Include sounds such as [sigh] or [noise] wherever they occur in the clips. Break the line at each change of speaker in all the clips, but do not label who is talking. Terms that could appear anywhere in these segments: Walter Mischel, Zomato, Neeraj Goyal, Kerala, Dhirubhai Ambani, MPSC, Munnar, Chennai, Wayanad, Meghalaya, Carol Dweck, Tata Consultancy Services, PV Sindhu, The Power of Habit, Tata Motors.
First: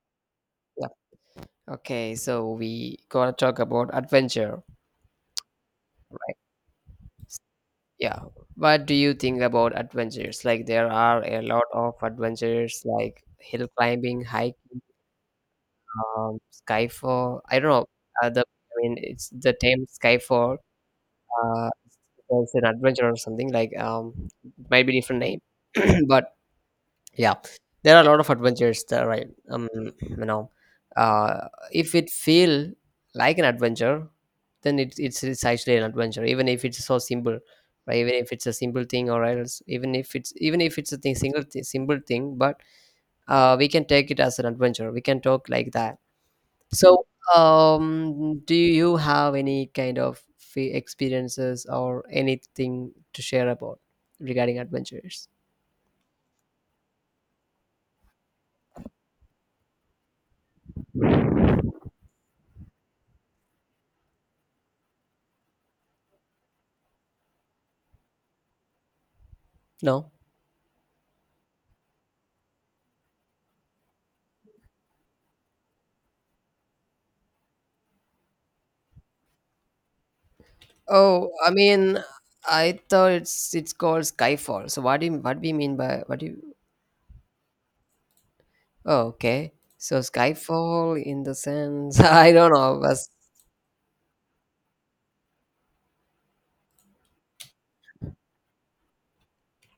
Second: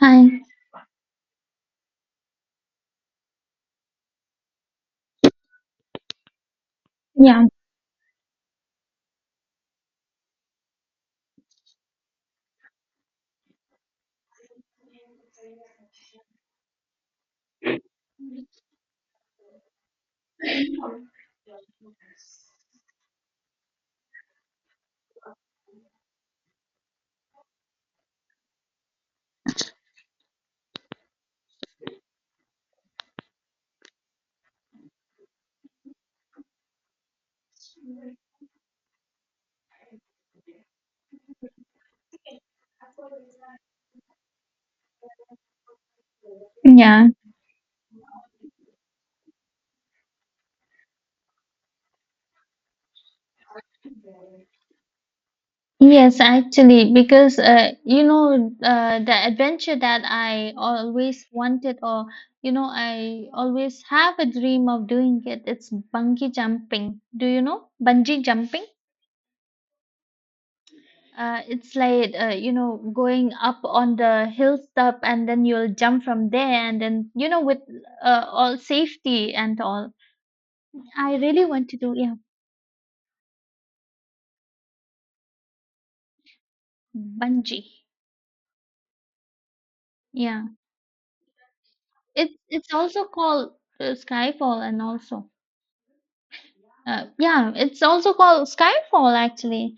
Hi.
Yeah. Okay, so we gonna talk about adventure, right?
Yeah.
Yeah. What do you think about adventures? Like there are a lot of adventures, like hill climbing, hike, um, skyfall. I don't know. The I mean, it's the term skyfall. Uh, it's an adventure or something like might be different name, [clears throat] but yeah, there are a lot of adventures there, right? You know, if it feel like an adventure, then it's actually an adventure, even if it's so simple, right? Even if it's a simple thing, or else even if it's a simple thing, but we can take it as an adventure. We can talk like that. So,
Yeah.
do you have any kind of experiences or anything to share about regarding adventures?
Yes, actually, because you know, the adventure that I always wanted, or you know, I always have a dream of doing it. It's bungee jumping. Do you know bungee jumping?
No.
It's like you know, going up on the hilltop, and then you'll jump from there, and then you know, with all safety and all. I
Oh,
really
I
want to do,
mean,
yeah,
I thought it's called Skyfall. So what do you mean by what do you?
bungee.
Oh, okay. So
Yeah.
Skyfall in the sense, [laughs] I
It's
don't
it's
know.
also called Skyfall, and also yeah, it's also called Skyfall actually.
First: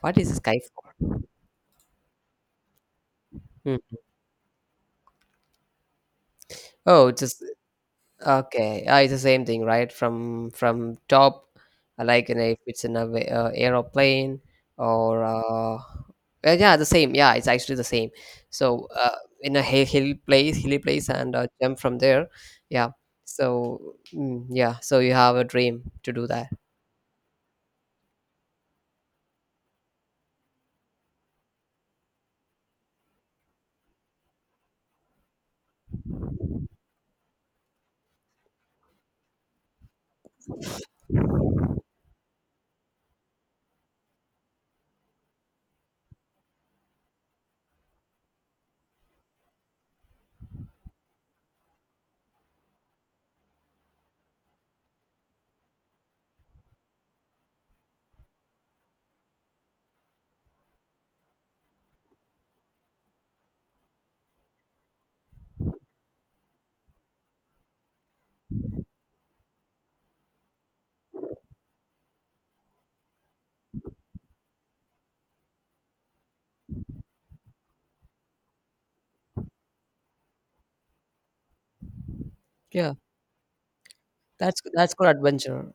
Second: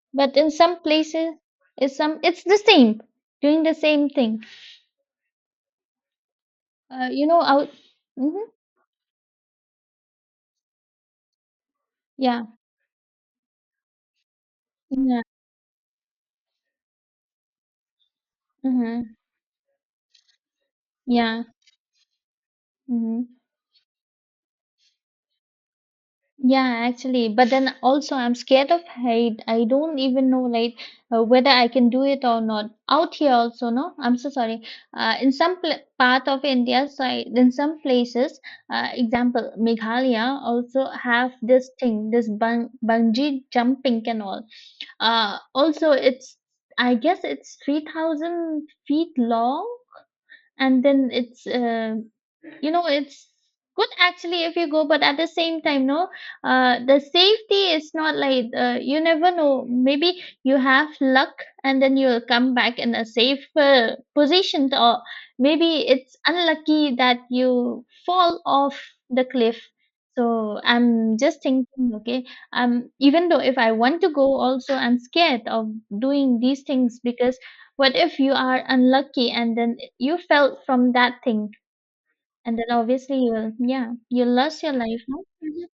What
But
is
in some
Skyfall?
places, it's the same, doing the
Hmm.
same thing.
Oh, it's
You know,
just
out. Hmm.
okay, it's the same thing, right? From top, like you know,
Yeah,
if it's in a aeroplane
yeah,
or yeah, the same. Yeah, it's actually the same. So
hmm,
in a hill place, hilly place, and
yeah.
jump from there. Yeah.
Hmm.
So yeah, so you have a dream to do that.
Yeah, actually, but then also I'm scared of height. I don't even know like whether I can do it or not. Out here also, no. I'm so sorry. In some pl part of India, so I, in some places, example Meghalaya also have this thing, this bungee jumping and all. Also it's, I guess it's 3000 feet long, and then it's, you know, it's good actually if you go, but at the same time, no, the safety is not like, you never know, maybe you have luck and then you'll come back in a safer position, or maybe it's unlucky that you fall off the cliff. So I'm just thinking, okay, even though if I want to go also, I'm scared of doing these things, because what if you are unlucky and then you fell from that thing, and then
Yeah,
obviously you'll, yeah, you
that's
lost your
that's
life,
called
no? Mhm.
adventure.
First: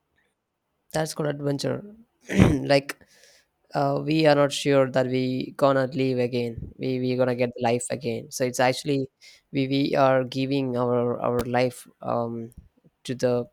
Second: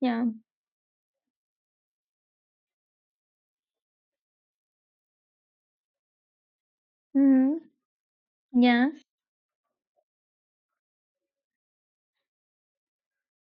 Yeah.
That's called adventure. [clears throat] Like we are not sure that we gonna live again, we gonna get
Mhm.
life again, so it's
Yeah.
actually we are giving our life to the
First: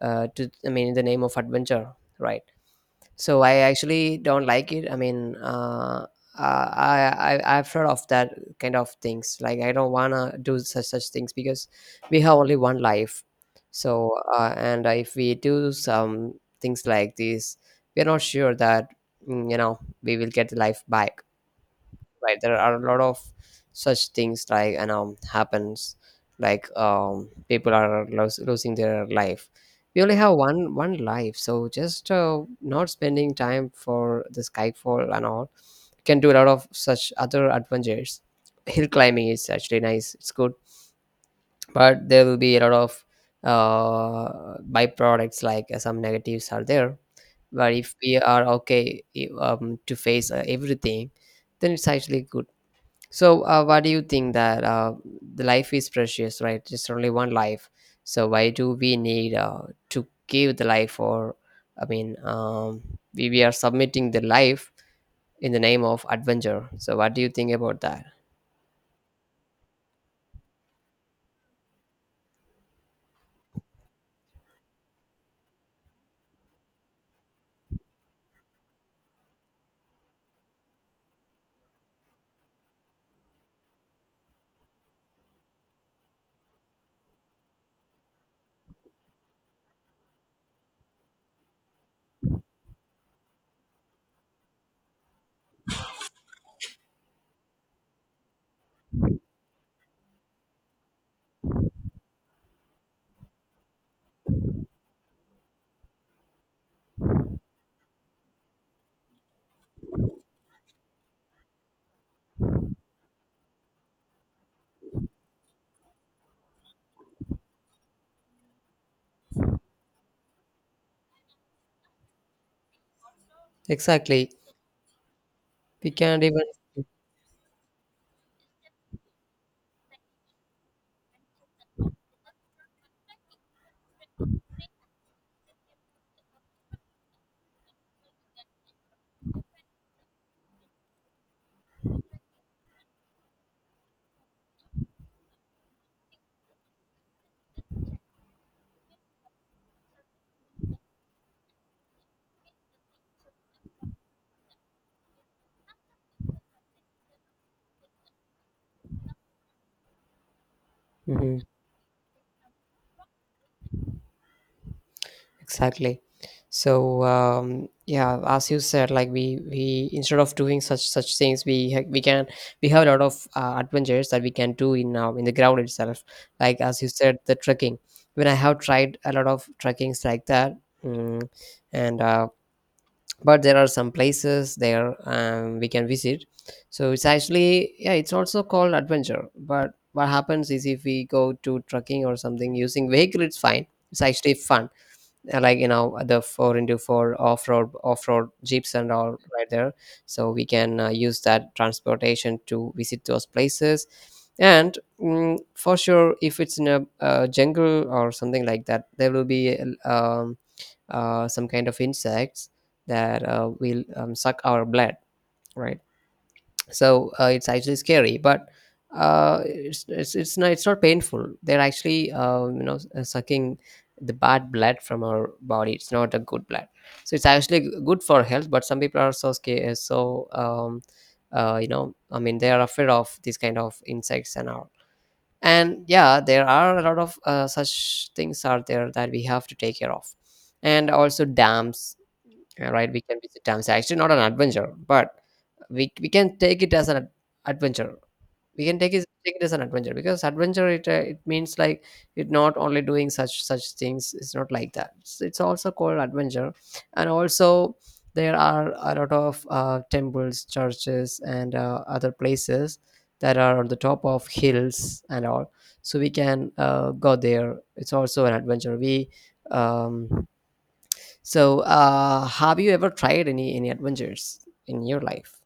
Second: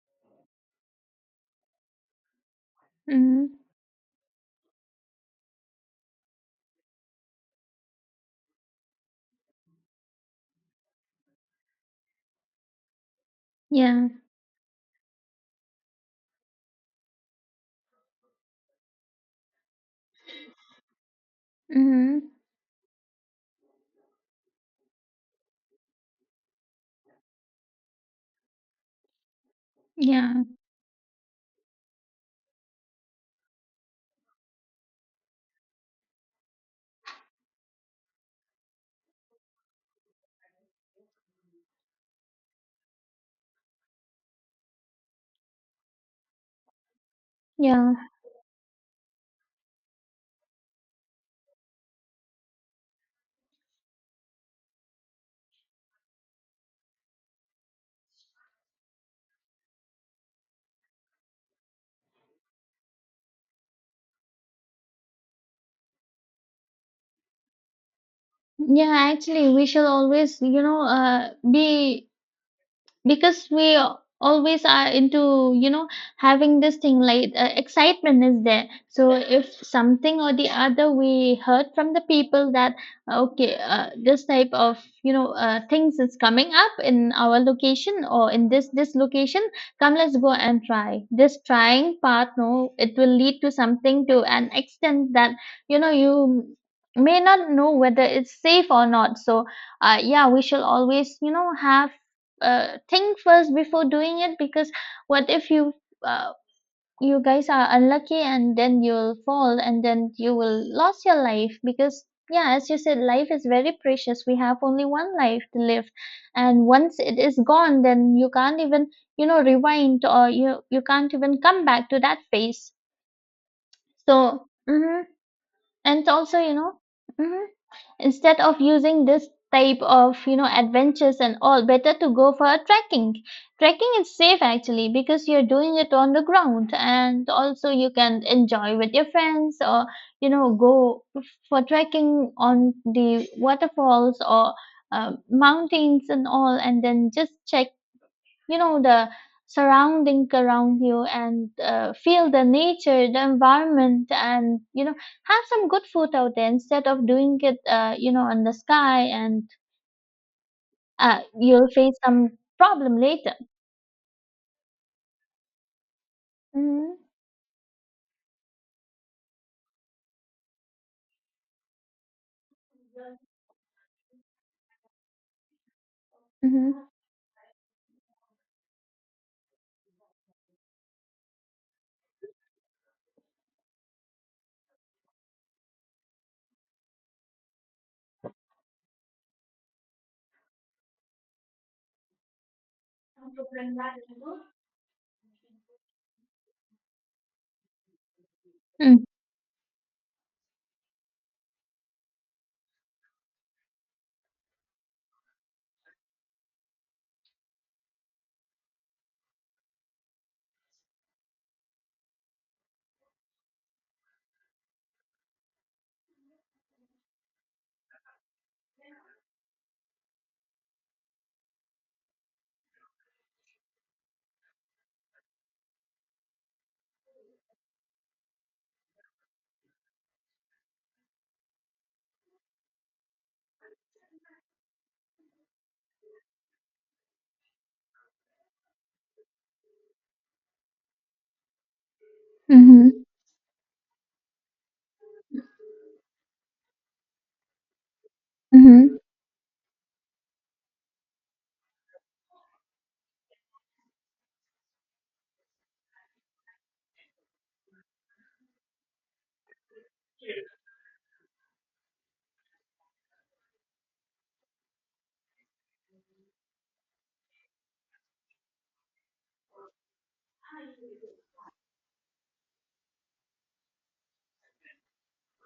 to, I mean, in the name of adventure, right? So I
Mhm.
actually don't like it. I I've heard of that kind of things. Like I don't wanna do such things because we have only one life.
Yeah.
So and if we do some things like this, we're not sure that, you know, we will get the life back,
Mhm.
right? There are a lot of such things like, and happens, like people are losing their life. We only have
Yeah.
one life, so just not spending time for the skyfall and all, can do a lot of such other adventures. Hill climbing is actually nice, it's good, but there will be a lot of byproducts, like some negatives are there. But if
Yeah.
we are okay to face everything, then it's actually good. So, what do you think that, the life is precious, right? It's only one life. So, why do we need to give the life? Or, I mean, we are submitting the life in the name of adventure. So, what do you think about that?
Yeah, actually we shall always, you know, be, because we always are into, you know, having this thing like, excitement is there, so if something or the other we heard from the people that, okay, this type of, you know, things is coming up in our location or in this location, come let's go and try this trying part, no, it will lead to something to an extent that you know you may not know whether it's safe or not. So, yeah, we shall always, you know, have, think first before doing it, because what if you, uh, you guys are unlucky and then you'll fall and then you will lose your life, because yeah, as you said, life is very precious, we have only one life to live, and once it is gone then you can't even, you know, rewind, or you can't even come back to that phase.
Exactly.
So mhm.
We
And
can't
also
even.
you know, mhm, instead of using this type of, you know, adventures and all, better to go for a trekking. Trekking is safe actually, because you're doing it on the ground, and also you can enjoy with your friends, or you know, go for trekking on the waterfalls, or mountains and all, and then just check, you know, the surrounding around you, and feel the nature, the environment, and you know, have some good food out there, instead of doing it, you know, in the sky, and
Mhm.
you'll face some problem later.
Exactly.
Mm-hmm.
So yeah, as you said, like we instead of doing such things, we can, we have a lot of adventures that we can do in the ground itself, like as
Mm-hmm.
you said, the trekking. When I have tried a lot of trekkings like that, mm, and but there are some places there, we can visit. So it's actually, yeah, it's also called adventure. But what happens is if we go to trekking or something using vehicle, it's fine, it's actually fun. Like you know, the four into four off-road jeeps and all, right there. So we can use that transportation to visit those places. And for sure, if it's in a, jungle or something like that, there will be uh, um, some kind of insects that will suck our blood, right? So it's actually scary, but it's not it's not painful. They're actually you know, sucking the bad blood from our body. It's not a good blood, so it's actually good for health. But some people are so scared, so you know, I mean, they are afraid of these kind of insects and all. And yeah, there are a lot of such things are there that we have to take care of. And also dams, right, we
Mm-hmm.
can visit dams, actually not an adventure, but we can take it as an adventure. We can
Mm-hmm.
take it as an adventure, because adventure, it it means like, it not only doing such things, it's not like that. It's also called adventure. And also there are a lot of temples, churches, and other places that are on the top of hills and all. So we can go there, it's also an adventure. We um so have you ever tried any adventures in your life?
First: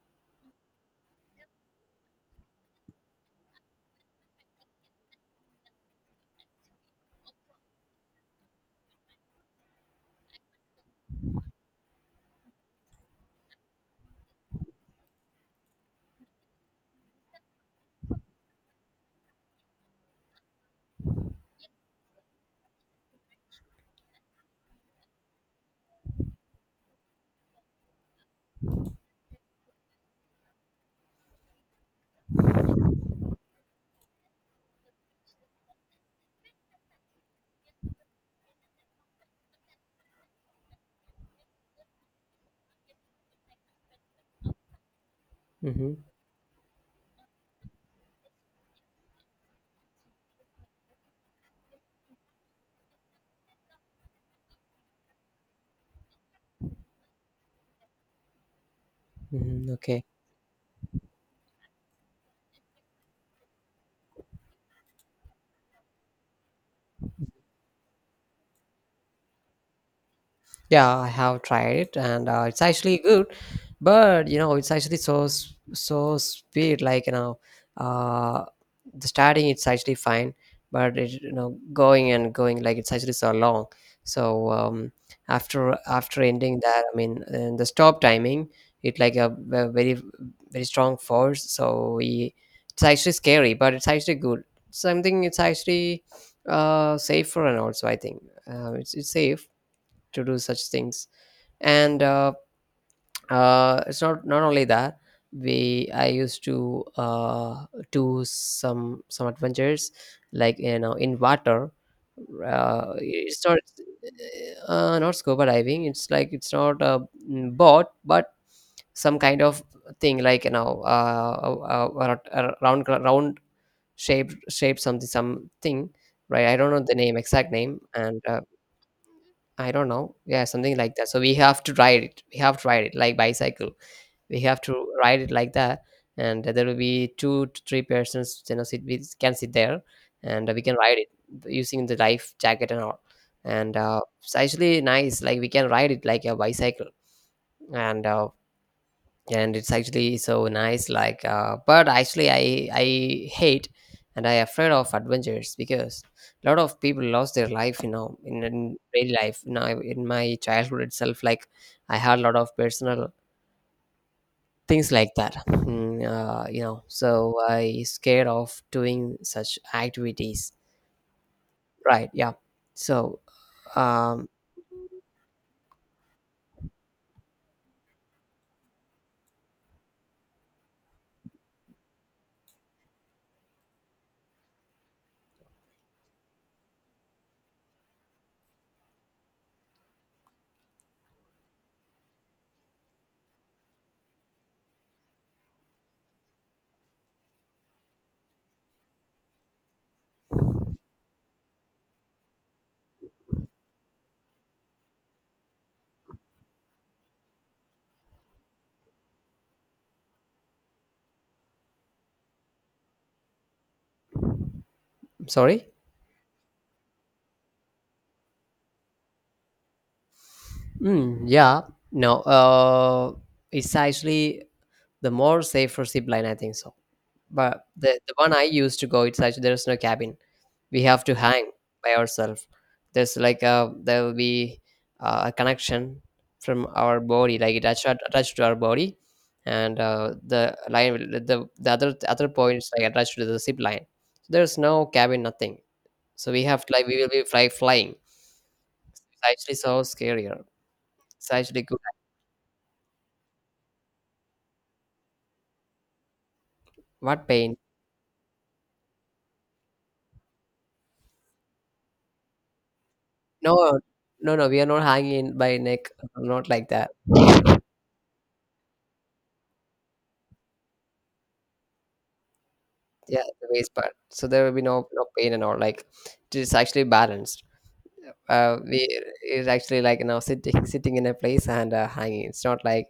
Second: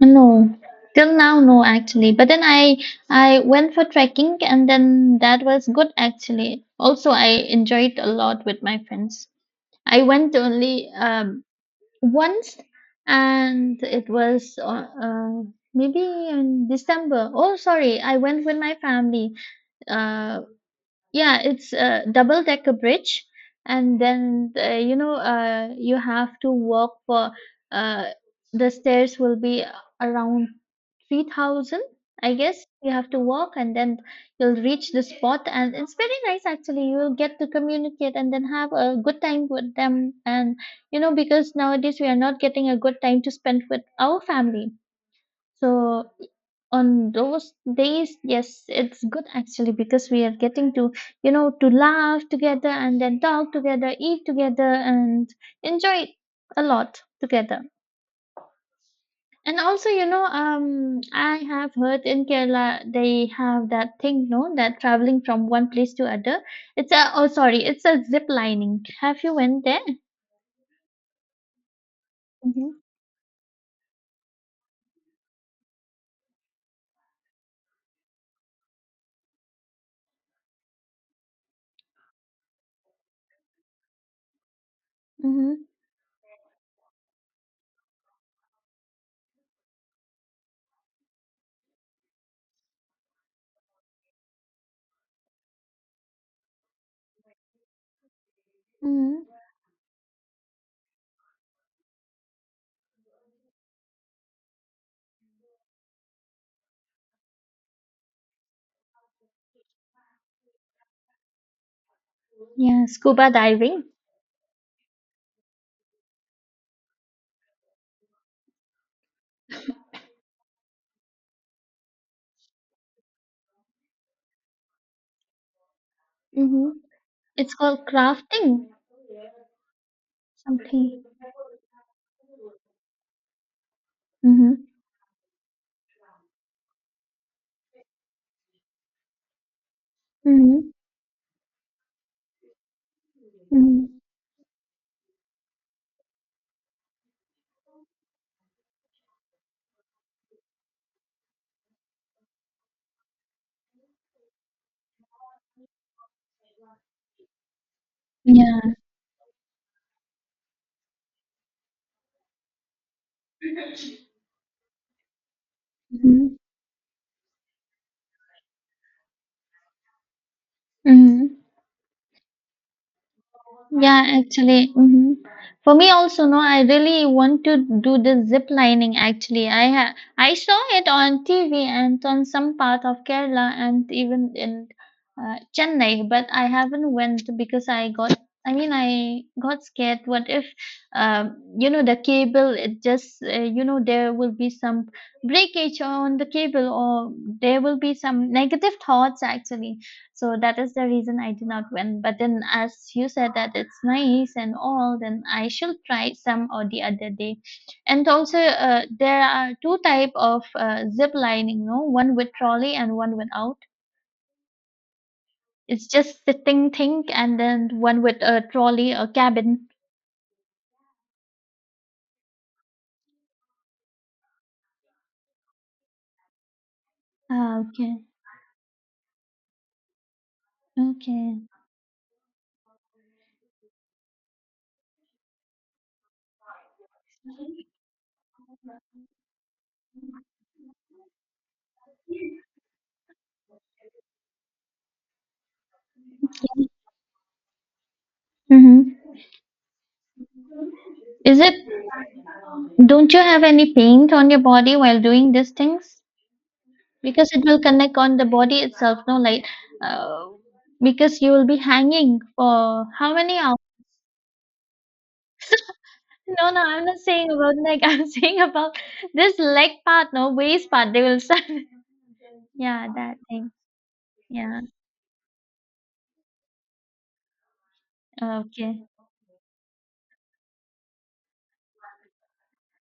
No, till now, no, actually. But then I went for trekking, and then that was good actually. Also, I enjoyed a lot with my friends. I went only once, and it was maybe in December. Oh, sorry, I went with my family. uh, yeah, it's a double decker bridge, and then you know, you have to walk for, uh, the stairs will be around 3000, I guess, you have to walk, and then you'll reach the spot, and it's very nice actually, you'll get to communicate and then have a good time with them, and you know, because nowadays we are not getting a good time to spend with our family.
Mhm.
So on those days, yes, it's good actually, because we are getting to, you know, to laugh together, and then talk together, eat together, and enjoy a lot together. And
Mhm,
also
okay.
you know, I have heard in Kerala they have that thing, no, that traveling from one place to other, it's a, oh sorry, it's a zip lining. Have you went there?
Yeah, I have tried it, and it's
Mm-hmm.
actually good. But you know, it's actually so so speed. Like you know, uh, the starting it's actually fine, but it, you know, going and going, like it's actually so long. So
Mm-hmm.
after after ending that, I mean, and the stop timing, it like a, very very strong force. So we, it's actually scary, but it's actually good. Something it's actually safer, and also I think it's
Mm-hmm.
safe to do such things. And it's not, not only that, we I used to do some adventures like you know, in water.
Yeah, scuba
It's not
diving.
not scuba diving. It's like it's not a, boat, but some kind of thing, like you know, a round shaped something, right? I
Mm-hmm.
don't know the name exact
It's
name.
called
And
crafting,
I don't know. Yeah, something like
something.
that. So we have to ride it. We have to ride it like bicycle. We have
Mm-hmm.
to ride it like that, and there will be two to three persons. You know, sit We can sit there, and we
Mm-hmm.
can ride it using the life jacket and all. And
Mhm.
it's actually nice. Like we can ride it like a bicycle, and and it's actually so nice, like but actually I hate and I afraid of adventures, because a lot of people lost their life, you know,
Yeah.
in real life. Now in my childhood itself, like I had a lot of personal things like that.
Mhm.
You know, so I scared of doing such activities,
Mhm.
right? Yeah, so
Yeah,
um
actually. Mhm. For me also, no, I really want to do the zip lining actually. I saw it on TV, and on some part of Kerala, and even in Chennai, but I haven't went because I got, I mean I got scared, what if you know the cable, it just, you know, there will be some breakage on the cable, or there will be some negative thoughts actually. So that is the reason I did not went. But then, as you said that it's nice and all, then I shall try it some or the other day. And also, there are two type of zip lining, no? One with trolley and one without.
sorry.
It's just sitting thing, and then one with a trolley or cabin.
Yeah, no it's actually the more safer zip line, I think so. But
Ah, okay,
the one I used to go, it's actually there's no cabin. We have to
okay.
hang by ourselves. There's like a, there will be a connection from our body, like it attached to our body, and the line the the other point is like attached to the zip line. There's no cabin, nothing. So we have to, like we will be flying.
Mm-hmm.
It's actually so scarier. It's
Is it?
actually good.
Don't you have any paint on your body while doing these things?
What
Because it
pain?
will connect on the body itself, no, like uh, because you will be hanging for how many hours.
No, no, no. We are not hanging by neck.
[laughs]
Not
No, no,
like
I'm
that.
not saying about neck. [laughs] I'm saying about this leg part, no, waist part, they will start. [laughs] Yeah, that
Yeah, the
thing.
waist part. So there will
Yeah,
be no pain and all. Like it is actually balanced. We
okay.
It's actually like you know, sitting in a place and hanging. It's not like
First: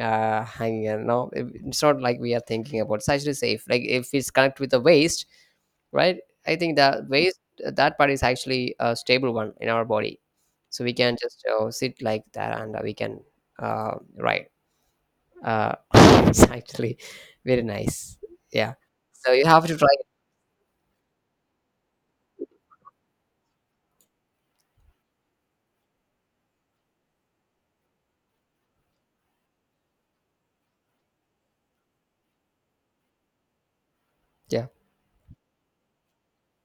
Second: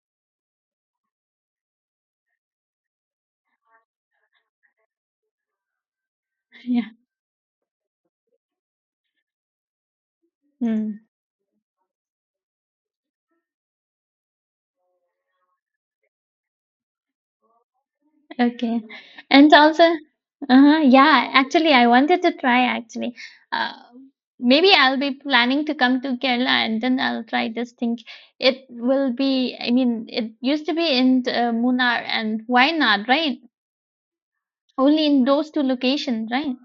hanging and no, it's not like we are thinking about. It's actually safe. Like if it's connected with the waist, right? I think
[laughs] Yeah.
the waist, that part is actually a stable one in our body, so we
Hmm.
can just sit like that, and we can ride. Uh, [laughs] it's actually very nice. Yeah.
Okay.
So you
And
have to
also,
try it.
uh-huh, yeah, actually, I wanted to try actually. Uh, Maybe I'll be planning to come to Kerala, and then I'll try this thing. It will be, I mean, it used to be in Munnar and Wayanad, right?
Yeah.
Only in those two locations, right?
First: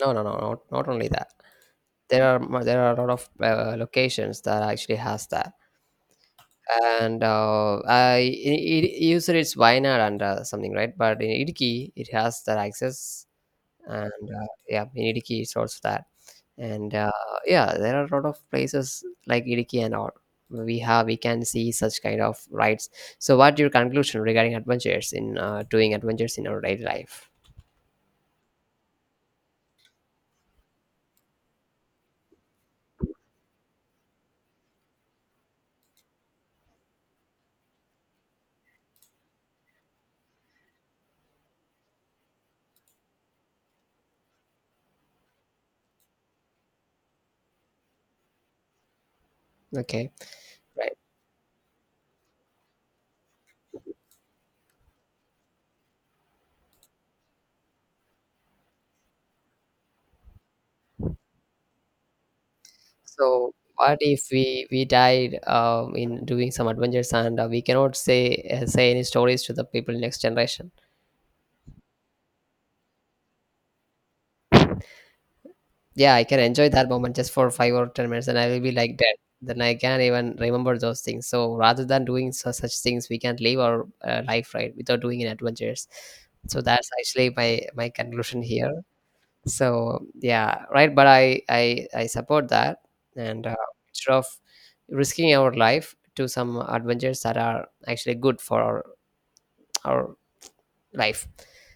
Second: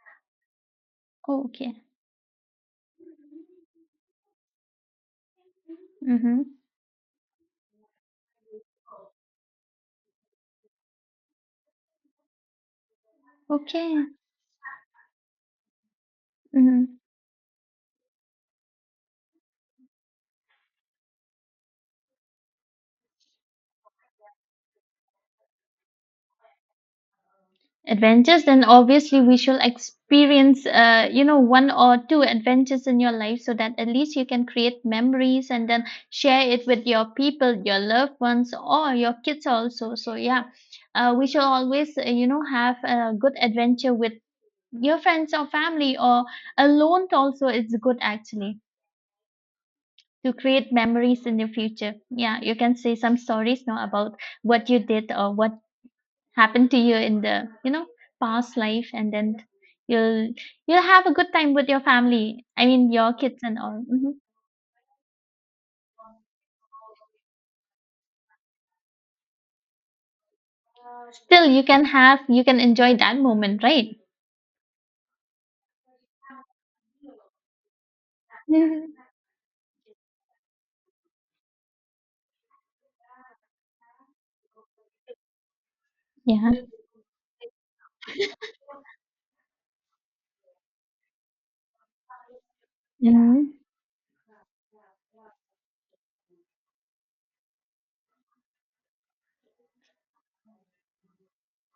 No, no, no, not only that.
Oh, okay.
There are a lot of locations that actually has that,
Mm-hmm.
and usually it's Wayanad and something, right? But in Idiki, it has that access,
Okay.
and yeah, in Idiki it's also that, and
Mm-hmm.
yeah, there are a lot of places like Idiki and all. We have we can see such kind of rides. So, what your conclusion regarding adventures in doing adventures in our daily life?
Adventures, then obviously we shall experience, you know, one or two adventures in your life, so that at least you can create memories and then share it with your people, your loved ones, or your kids also. So yeah, we shall always, you know, have a good adventure with your friends or family, or alone also, it's good actually,
Okay,
to create
right.
memories in the future. Yeah, you can say some stories now about what you did or what happened to you in the, you know, past life, and then you'll you'll have a good time with your family, I mean your kids
So
and all.
what
Hmm.
if we died in doing some adventures, and we cannot say say any stories to the people next generation?
Still you can have, you can enjoy that moment, right?
Yeah, I can enjoy that moment just for 5 or 10 minutes, and I will be
Mhm.
like dead. Then I can't even remember those things. So rather than doing su such things, we can't live our life, right, without doing an adventures. So
Yeah.
that's actually my conclusion here. So yeah, right, but I support that and
Mhm.
instead of risking our life to some adventures that are actually good for our life.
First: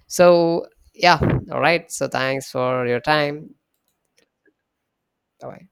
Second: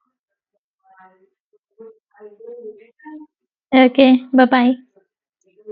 So yeah, all right. So thanks for your time.
Okay, bye bye.
Bye.